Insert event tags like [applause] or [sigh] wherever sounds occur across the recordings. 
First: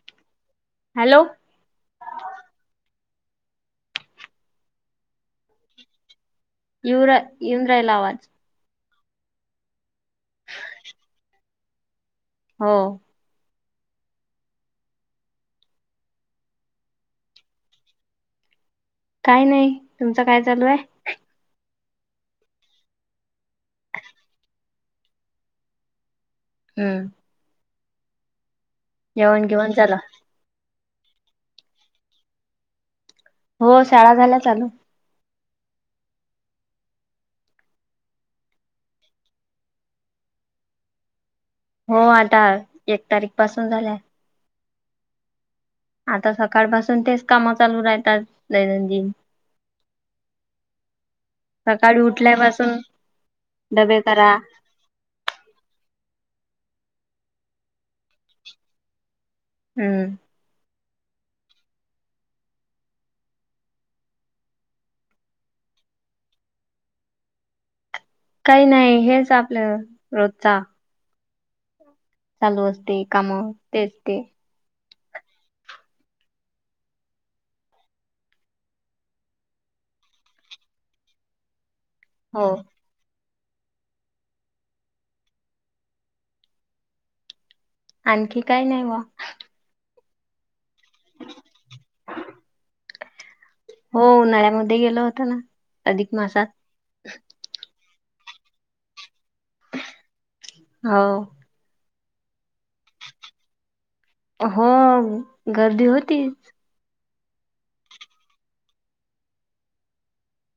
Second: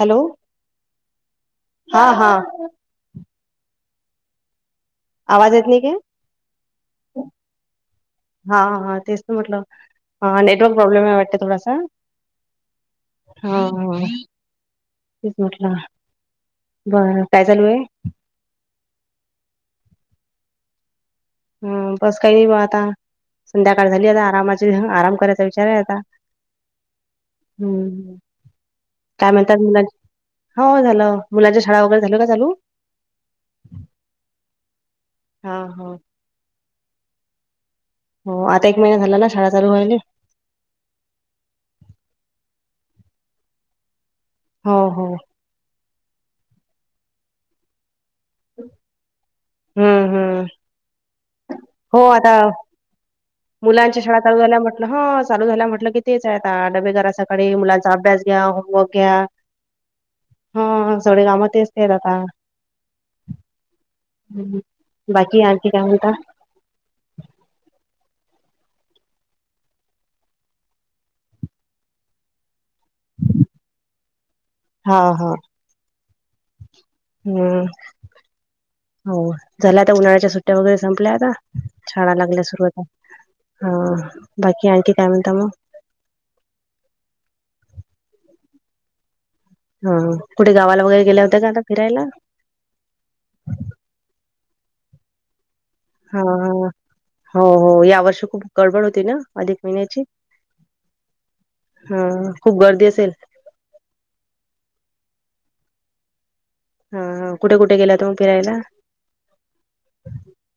Hello - hello. हा हा. आवाज येत नाही काय युरा येऊन राहिला आवाज. हा हा, तेच तर म्हटलं ह नेटवर्क प्रॉब्लेम आहे वाटत थोडासा, हो, हा हा, तेच म्हटलं बर काय चालू आहे. काय नाही. तुमचं काय चालू आहे. [unintelligible] संध्याकाळ झाली, आता आरामाची आराम करायचा विचार आहे आता हम्म, हम्म हम, काय जेवण म्हणतात. घेऊन मग दाजी झालं हो झालं, मुलांच्या शाळा वगैरे झाला ना चालू. हो, शाळा झाल्या चालू. हा हा, हो, आता एक महिना झाला ना शाळा चालू व्हायला. हो, आता एक तारीख पासून झाल्या. हो हो, आता सकाळ पासून तेच काम चालू राहतात दैनंदिन. हम हम, हो, सकाळी आता उठल्यापासून डबे मुलांच्या शाळा करा चालू झाल्या पण, हा, चालू झाला म्हटलं की तेच आहे. आता डबे करा सकाळी मुलांचा अभ्यास घ्या, होमवर्क घ्या. हम्म, हा हा हा, सगळे काम तेच केल आता बाकी आणखी काय म्हणता. काही नाही. हेच आपल्या रोजचा चालू असते. काम तेच ते, हा हा, हम्म, होय झाल्या. आता उन्हाळ्याच्या सुट्टया वगैरे संपल्या आता. छाला लागल्या. हो सुरुवात हा बाकी आणखी काय म्हणता मग, आणखी काय नाही ओ, हा हा, कुठे गावाला वगैरे गेल्या होत्या, का आता फिरायला. हो, उन्हाळ्यामध्ये गेलो होतो ना, अधिक हा मासात हा, हो हो, या वर्षी खूप गडबड होती. ना अधिक महिन्याची हो, हा हा, खूप गर्दी असेल. हो, गर्दी होतीच. हा हा, कुठे कुठे, गेलात मग फिरायला.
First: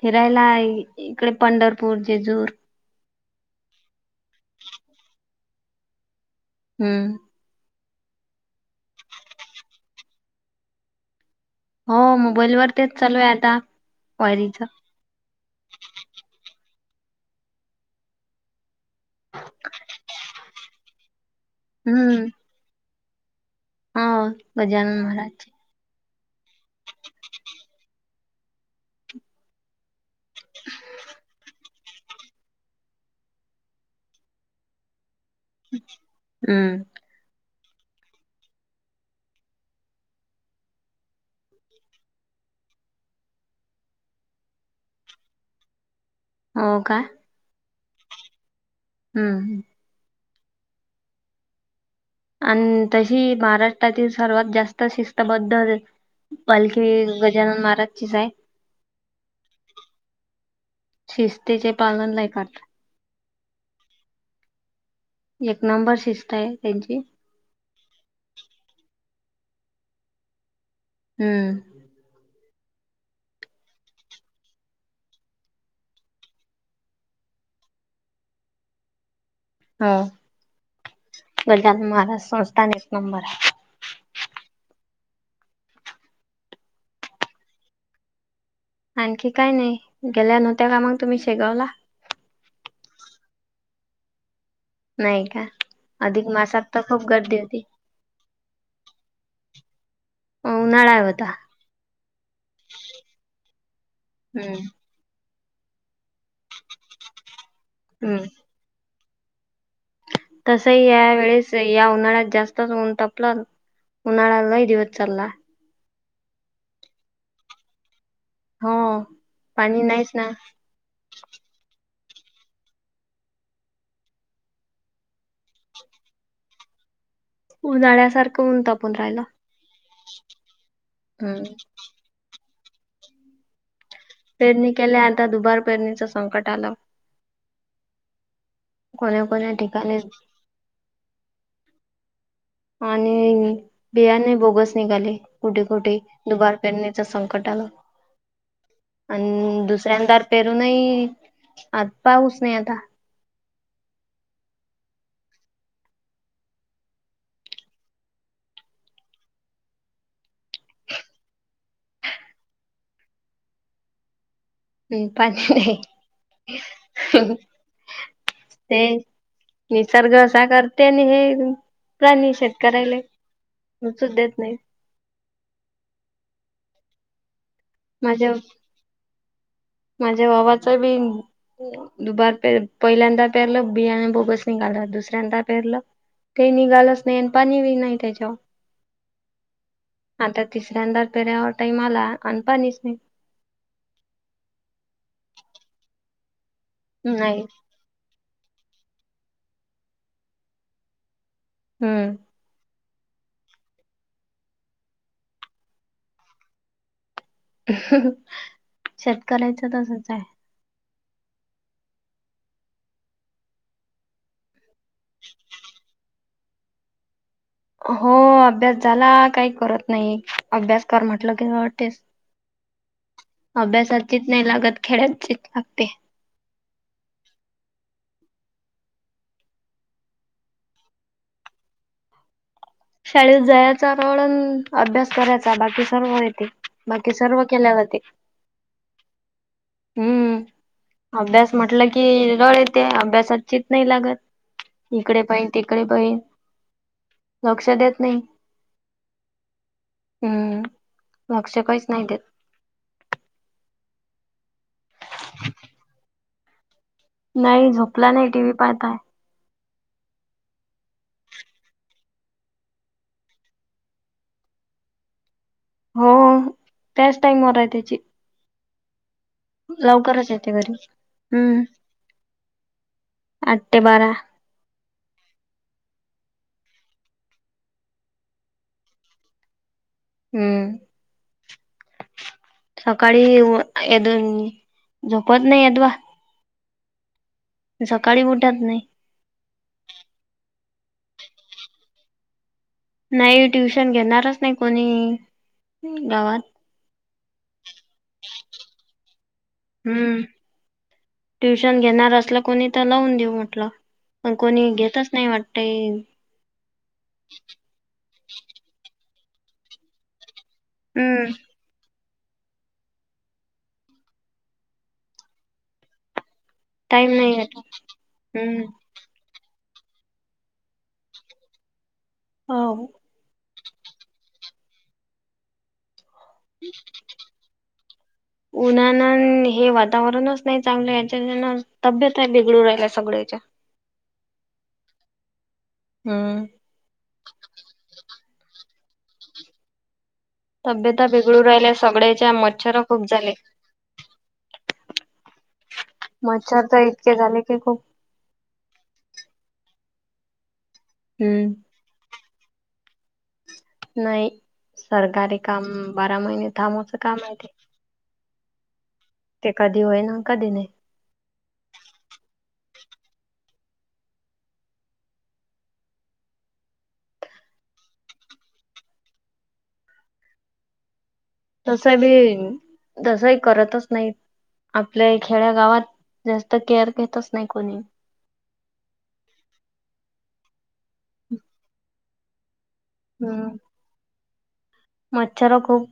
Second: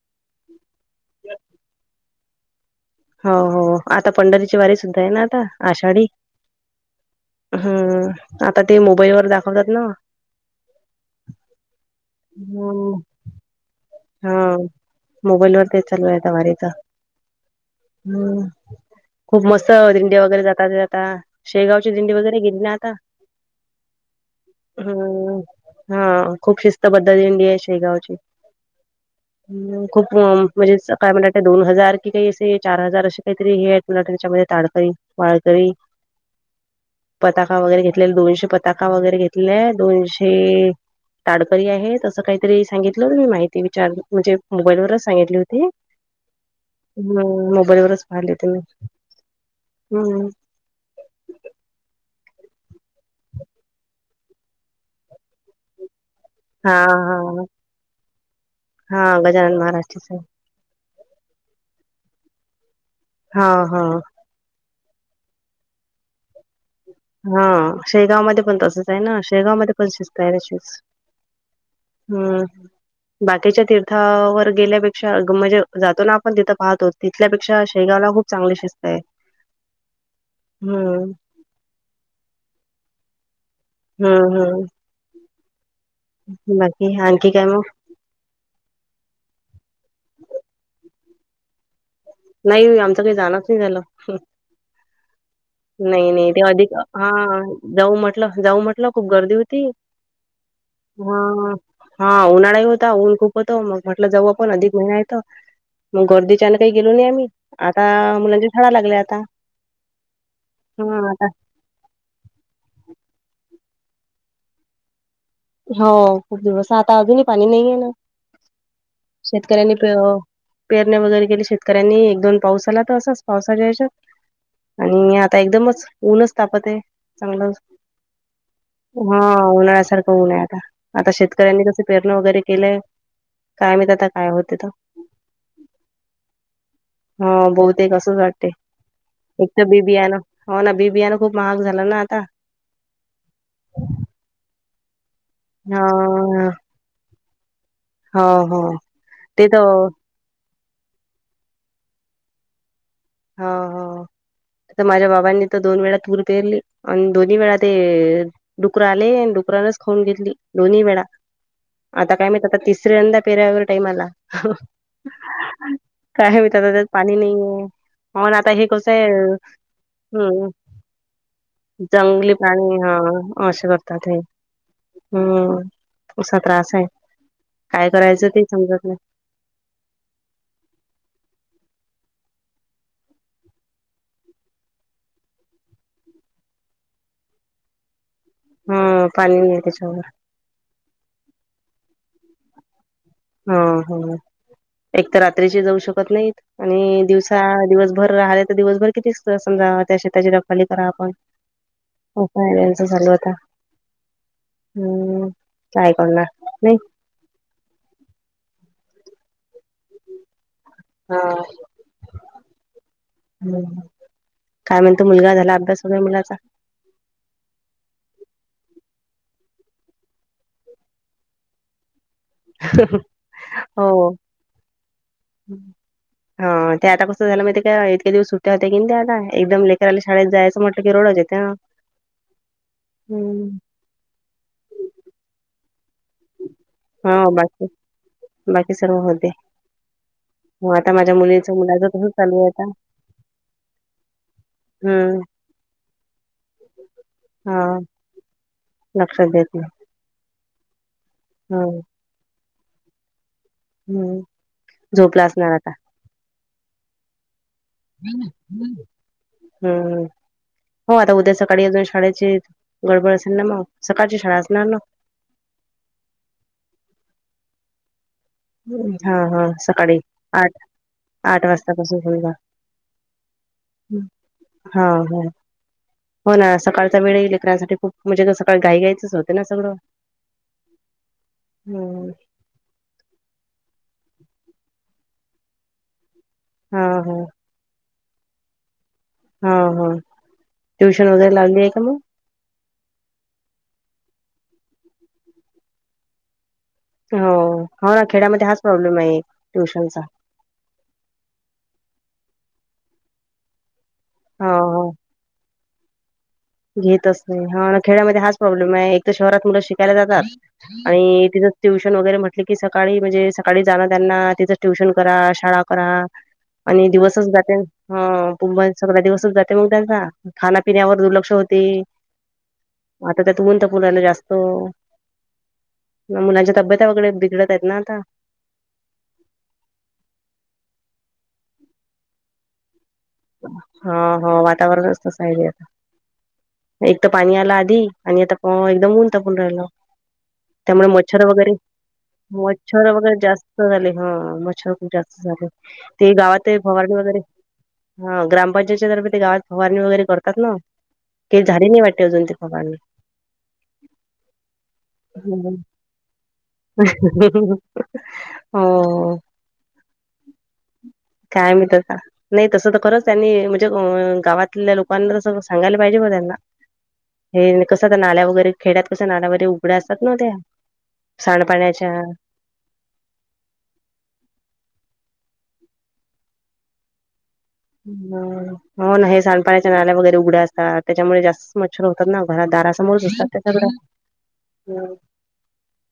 फिरायला इकडे पंढरपूर, जेजूर हो हो, आता पंढरीची वारी सुद्धा आहे. ना आता आषाढी हम्म, हम्म, आता ते मोबाईल वर दाखवतात ना, हो, मोबाईल वर हम्म तेच चालू आहे. आता हा वारीच मोबाईल वर ते चालू आहेत. आता वारीच हम्, खूप मस्त दिंडे वगैरे जातात. ते जाता शेगावची दिंडी हम्म वगैरे गेली. ना आता हो गजानन हम्म, महाराजचे हा खूप शिस्त पद्धत दिंडी आहे. शेगावची [unintelligible] की ते, असे चार हजार असे काहीतरी हे आहेत. तुला त्याच्यामध्ये ताडकरी माळकरी हम्म पताका वगैरे घेतलेला. दोनशे पताका वगैरे घेतलाय. दोनशे ताडकरी आहे. तसं काहीतरी सांगितलं मी माहिती त विचार म्हणजे मोबाईलवरच सांगितली होती. हो का हम्म, मोबाईलवरच [unintelligible] हम्म ह हम्म आणि तशी महाराष्ट्रातील सर्वात जास्त शिस्तबद्ध. हा पालखी हा गजानन महाराजचीच आहे. हा गजानन महाराजचीच आहे शिस्तीचे पालन नाही करतात. हा हा एक नंबर शिस्त आहे त्यांची हा शेगाव मध्ये पण तसंच आहे ना शेगाव मध्ये पण शिजतायर शिस हम्म. हम् बाकीच्या तीर्थावर गेल्यापेक्षा म्हणजे जातो ना आपण तिथं पाहतोत तिथ ल्यापेक्षा शेगावला खूप चांगली शिस्त आहे. ह हम्म गाज्यानान महाराज संस्था एक नंबर आहे. हम्म हम्म बाकी आणखी काय म आणखी काय नाही गेल्या नव्ह त्या का मग तुम्ही शेगावला. नाही आमचं काही जाण च नाही झालं. नाही का नाहीय नाही ते मासात अधिक तर खूप हा गर्दी होती जाऊ म म्हटलं जाऊ म्हटलं खूप गर्दी होती. अ उन्हाळा आता. हा हा उन्हाळा होता ऊन खूप होतो मग म्हटलं जवळ पण अधिक हम्म महिना येतो. मग गर्दीच्यान काही गेलो नाही आम्ही आता मुलांच्या शाळा लागल्या आता. तसही हा या आता वेळेस. या उन्हाळ्यात जास्तच ऊन टापलं उन्हाळ्याला दिवस चाला. हो खूप दिवस आता अजूनही पाणी नाही आहे ना. हो शेतकऱ्यांनी पाणी प नाहीच ना पेरणे वगैरे केले शेतकऱ्यांनी एक दोन पाऊस झाला तर असाच पावसाच्या आयत आणि आता एकदमच ऊनच तापत आहे. चांगलं उन्हाळ्यासारखं ऊन तापून हा राहिलं. उन्हाळ्यासारखं आता हम्म शेतकऱ्यांनी कस पेरणं वगैरे केलंय कायम आ पेरणी केल्या आणिंत दुबार पेरणीचं संकट आलं. ह बहूतेक आसंच वाटते कोण्या कोण्या एक तर बीबी ठिकाणी आहे ना. हो ना बी बीयान खूप महाग झालं ना आता. आणि बियाणे बोगस निघाले कुठे हा कुठे दुबार परणे. संकट हो हो आलं ते तर दुसऱ्यांद पेरू नाही ई आत पाऊस नाही आता. हो हो. तर माझ्या बाबांनी तर दोन वेळा टूर पेरली आणि दोन्ही वेळा ते डुकररां आले आणि डुकरानच खाऊन घेतली दोन्ही वेळा. आता काय मा आता तिसऱ्यांदा पेरा्यावर टाईम आला.. हम्म पाणी नाही काय मतात त्यात पाणी नाहीये. मण आता हे ते कस निसर्ग असा हम्म. करते आणि हे प्राणी जंगली पाणी शेतकऱ्याला हा असे करतात रुचूच हे. देत नाही हम्म असा त्रास आहे काय करायचं माझ्या ते समजत नाही. माझ्या वावाच बी. दुबार प पहिल्यांदा पेरलं बिया बोगस निघाल दुसऱ्यांदा पेरलं. ते निघालच नाही आणि पाणी वि नाही त्याच्यावर हम पाणी य त्याच्यार. आता तिसऱ्यांदा पेरण्या टाईमआणनपाणीच नाही. हम्म हम्म एक तर रात्रीची जाऊ शकत नाहीत. आणि दिवसा नाही दिवसभर राहिले तर दिवसभर किती समजावा त्या शेताची रखावाली करा आपण हम्म, हो फयन याचं चालू आता, [inaudible] हम् काय करणार, नाही. [unintelligible] शेतकरायचं तसच आहे. हा [unintelligible] हम्म, काय म्हणतो मुलगा झाला, अभ्यास होग मुलाचा हो अभ्यास झाला, काही करत नाही. अभ्यास कर म्हटलं की नडतेच. अभ्यास हो. चीत नाही लागत, खेळतचीत लागते. हा, ते आता कसं झालं माहीत ते का इतके दिवस सुट्ट्या होत्या की त्या आता, एकदम लेकरराला शाळेत जायचं म्हटलं की रडच येते. [unintelligible] शाळेत हम्म. जायच रोळ अनं अभ्यास करायचा बाकी सर्व येते, बाकी हा सर्व बाकी केल्या जाते. [inaudible] बाकी सर्व होते हम्म हो आता माझ्या मुलीच अभ्यास मुलाच म्हटलं कि तसच चालू आहे रळ आता येत अभ्यासात चित नाही लागत, हम्म. इकडे पाहीन तिकडे पाहीन, [inaudible] लक्ष देत नाही लक्षात देत नाही [inaudible] हम् [inaudible] लक्ष हो काहीच नाही देत. हम्म [inaudible] झोपला असणार आता. नाही झोप [unintelligible] हम हो आता उद्या सकाळी अजून शाळेची गडबड असेल ना मग सकाळची शाळा असणार ना हो, त्याच टाइमवर आहे त्याची हम ह, ह. सकाळी लवकरच आठ, येते घरी आठ हम्म वाजता पासून आठ ते बारा [unintelligible] हा ह हो ना सकाळचा वेळ येई लेकरांसाठी खूप म्हणजे सकाळ घाई गायच होते ना सगळं हम्म, हम्म, सकाळी अय दन झपत नाही तव हा ह, सकाळी उठत नाही. हा हा, ट्युशन वगैरे लावली आहे का मग नाही ट्युशन घेणारच नाही कोणी [inaudible] गावात. हो, हो ना खेड्यामध्ये हाच प्रॉब्लेम आहे. ट्युशनचा हम्म, [inaudible] ट्युशन घेणार असलं कोणी तर लावून देऊ म्हटलं. पण हो कोणी हो घेतच नाही वाटतय घेतच नाही, ह खेड्यामध्ये हाच प्रॉब्लेम आहे. एक तर शहरात मुलं शिकायला जातात. आणि हम्म तिथं ट्युशन वगैरे म्हट की सकाळी म्हणजे सकाळी जाणं त्यांना तिचं ट्युशन करा शाळा करा आणि टाइम दिवसच नाही जाते भेटत हं, कुंभ हम्म सगळा दिवसच जाते मग त्यांचा खाण्यापिण्यावर दुर्लक्ष होते हवं, आता त्यात ऊन तपू राहिले जास्त. [inaudible] मुलांच्या तब्येत वगैरे बिघडत आहेत ना आता. उन्हानान हे वातावरणच नाही चांगलं, हेच्याचन तब्येत आहे बिघडू राहिला सगळ्याच्या हा हा वातावरणचतस आहे आता हम्म, एक तर पाणी आला आधी आणि आता एकदम ऊन तापून राहिलं, [inaudible] त्यामुळे तब्यता मच्छर बिघडू वगैरे, राहिल्या सगळ्याच्या [inaudible] मच्छर खूप वगैरे झाले जास्त झाले हा मच्छर खूप जास्त झाले. ते गावात आहे भवारडी वगैरे ते खूप हा ग्रामपंचायतच्या तर्फे ते गावात फवारणी वगैरे करतात ना, ते हम्म झाडे नाही वाटते अजून ती फवारणी नाही, सरकारी काम बारा महिने थांबुचं काम आहे ते हो. ते कधी होय ना, कधी नाही. काय माहित आता. नाही तस खरंच त्यांनी म्हणजे गावातल्या लोकांना तस सांगायला पाहिजे ब त्यांना. हे कसं तर नाल्या वगैरे खेड्यात कस नाल्या वगैरे उघड्या असतात ना त्या. तस सांडपाण्याच्या बी, तसंही करतच नाही. आपल्या खेड्या गावात, जास्त केअर घेतच नाही कोणी. हो ना, हे सांडपाण्याच्या नाल्या वगैरे उघड्या असतात त्याच्यामुळे जास्तच मच्छर होत. तर ना घरात दारासमोरच दिसतात हम्म त्या सगळं. मच्छर खूप.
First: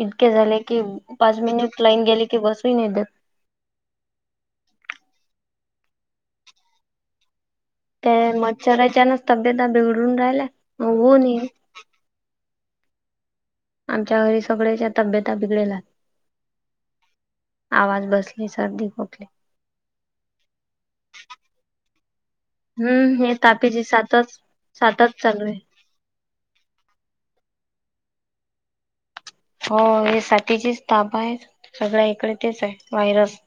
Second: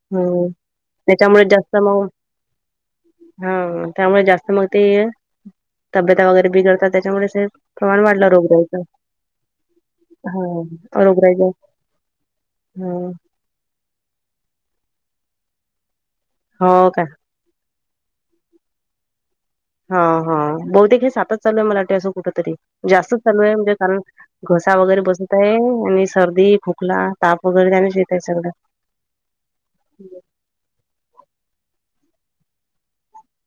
इतके हम्म झाले की, पाच त्याच्यामुळे जास्त मिनिट लाईन मग गेली की बसू नाही देत. हा त्यामुळे जास्त मग ते. तब्यता वगैरे बिगडतात त्याच्यामुळेच हे प्रमाण वाढला त्या रोगरायचा, मच्छराच्यानच तब्यता बिघडून राहिल्या हा होऊन रोगरायच. येईल हम्म. आमच्या घरी सगळ्याच्या तब्यता बिघडायल हो का? आवाज बसली सर्दी खोकले हा हा, बहुतेक हे सातच चालू आहे मला वाटते असं कुठ तरी जास्तच हम्म हे चालू आहे म्हणजे तापीची कारण. सातच घसा वगैरे सातच बसत चालू आहे, आणि सर्दी खोकला ताप वगैरे त्यानेच येत आहे सगळं. हो हे साथीचीच ताप आहे, सगळ एकड तेच आहे व्हायरस.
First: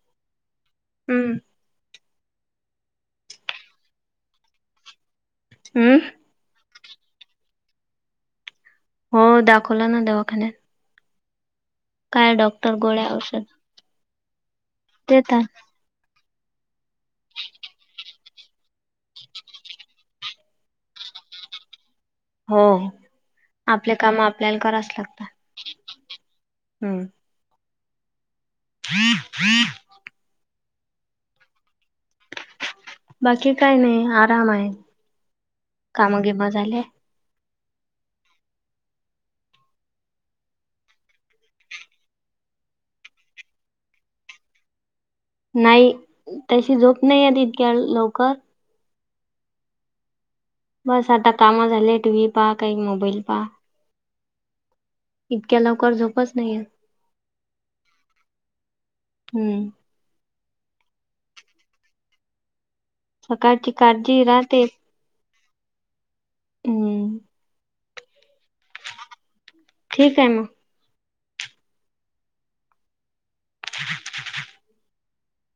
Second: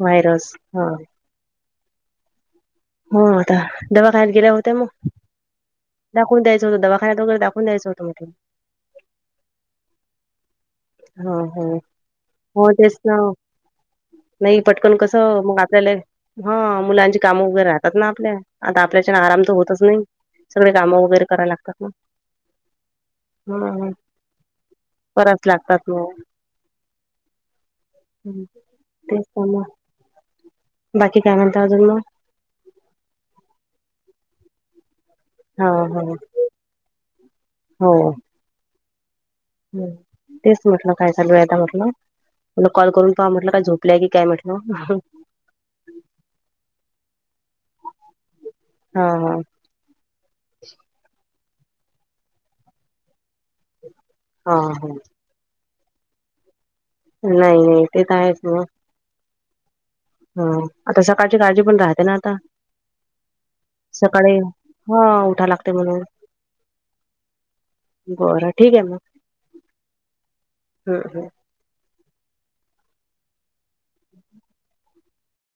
व्हायरस ह. हम्म. हो आता दवाखाण्यात गेल्या होत्या मग? हम्म. दाखवून द्यायचत दवाखान्यात वगैर दाखवून दयचं होत. हो दाखवला ना दवाखान्यात हा हा. काय डॉक्टर गोळ्या औषध. नाही पटकन कसं, मग देतात आपल्याला हा मुलांची कामं वगैरे राहतात ना आपल्या, आता आपल्याच्यान आराम तर होतच नाही. सगळे कामं वगैरे करायला लागतात ना. हो, ह आपले काम आपल्याला करावच लागतात. कराच लागतात ना. हम्म. तेच काम, बाकी काय म्हणत अजून मग? बाकी काय नाही आराम आहे. हा हा काम हा, गिम झाले हो. हम तेच म्हटलं काय चालू आहे आता म्हटलं. तुला कॉल करून पहा म्हटलं काय झोपलंय की काय म्हटलं. नाही. तशी झोप नाही येत इतक्या लवकर. हा हा. बस आता काम झाले टी व्ही पाहा काही मोबाईल पाहा. ह हा. इतक्या लवकर झोपच नाही येत नाही नाही ते तर आहेच मग. हम्म. ह आता सकाळची काळजी पण राहते ना आता सकाळची काळजी सकाळी राहते हा उठा लागते म्हणून हम्म. बरं ठीक आहे मग ठीक आहे मग हम हम. [unintelligible]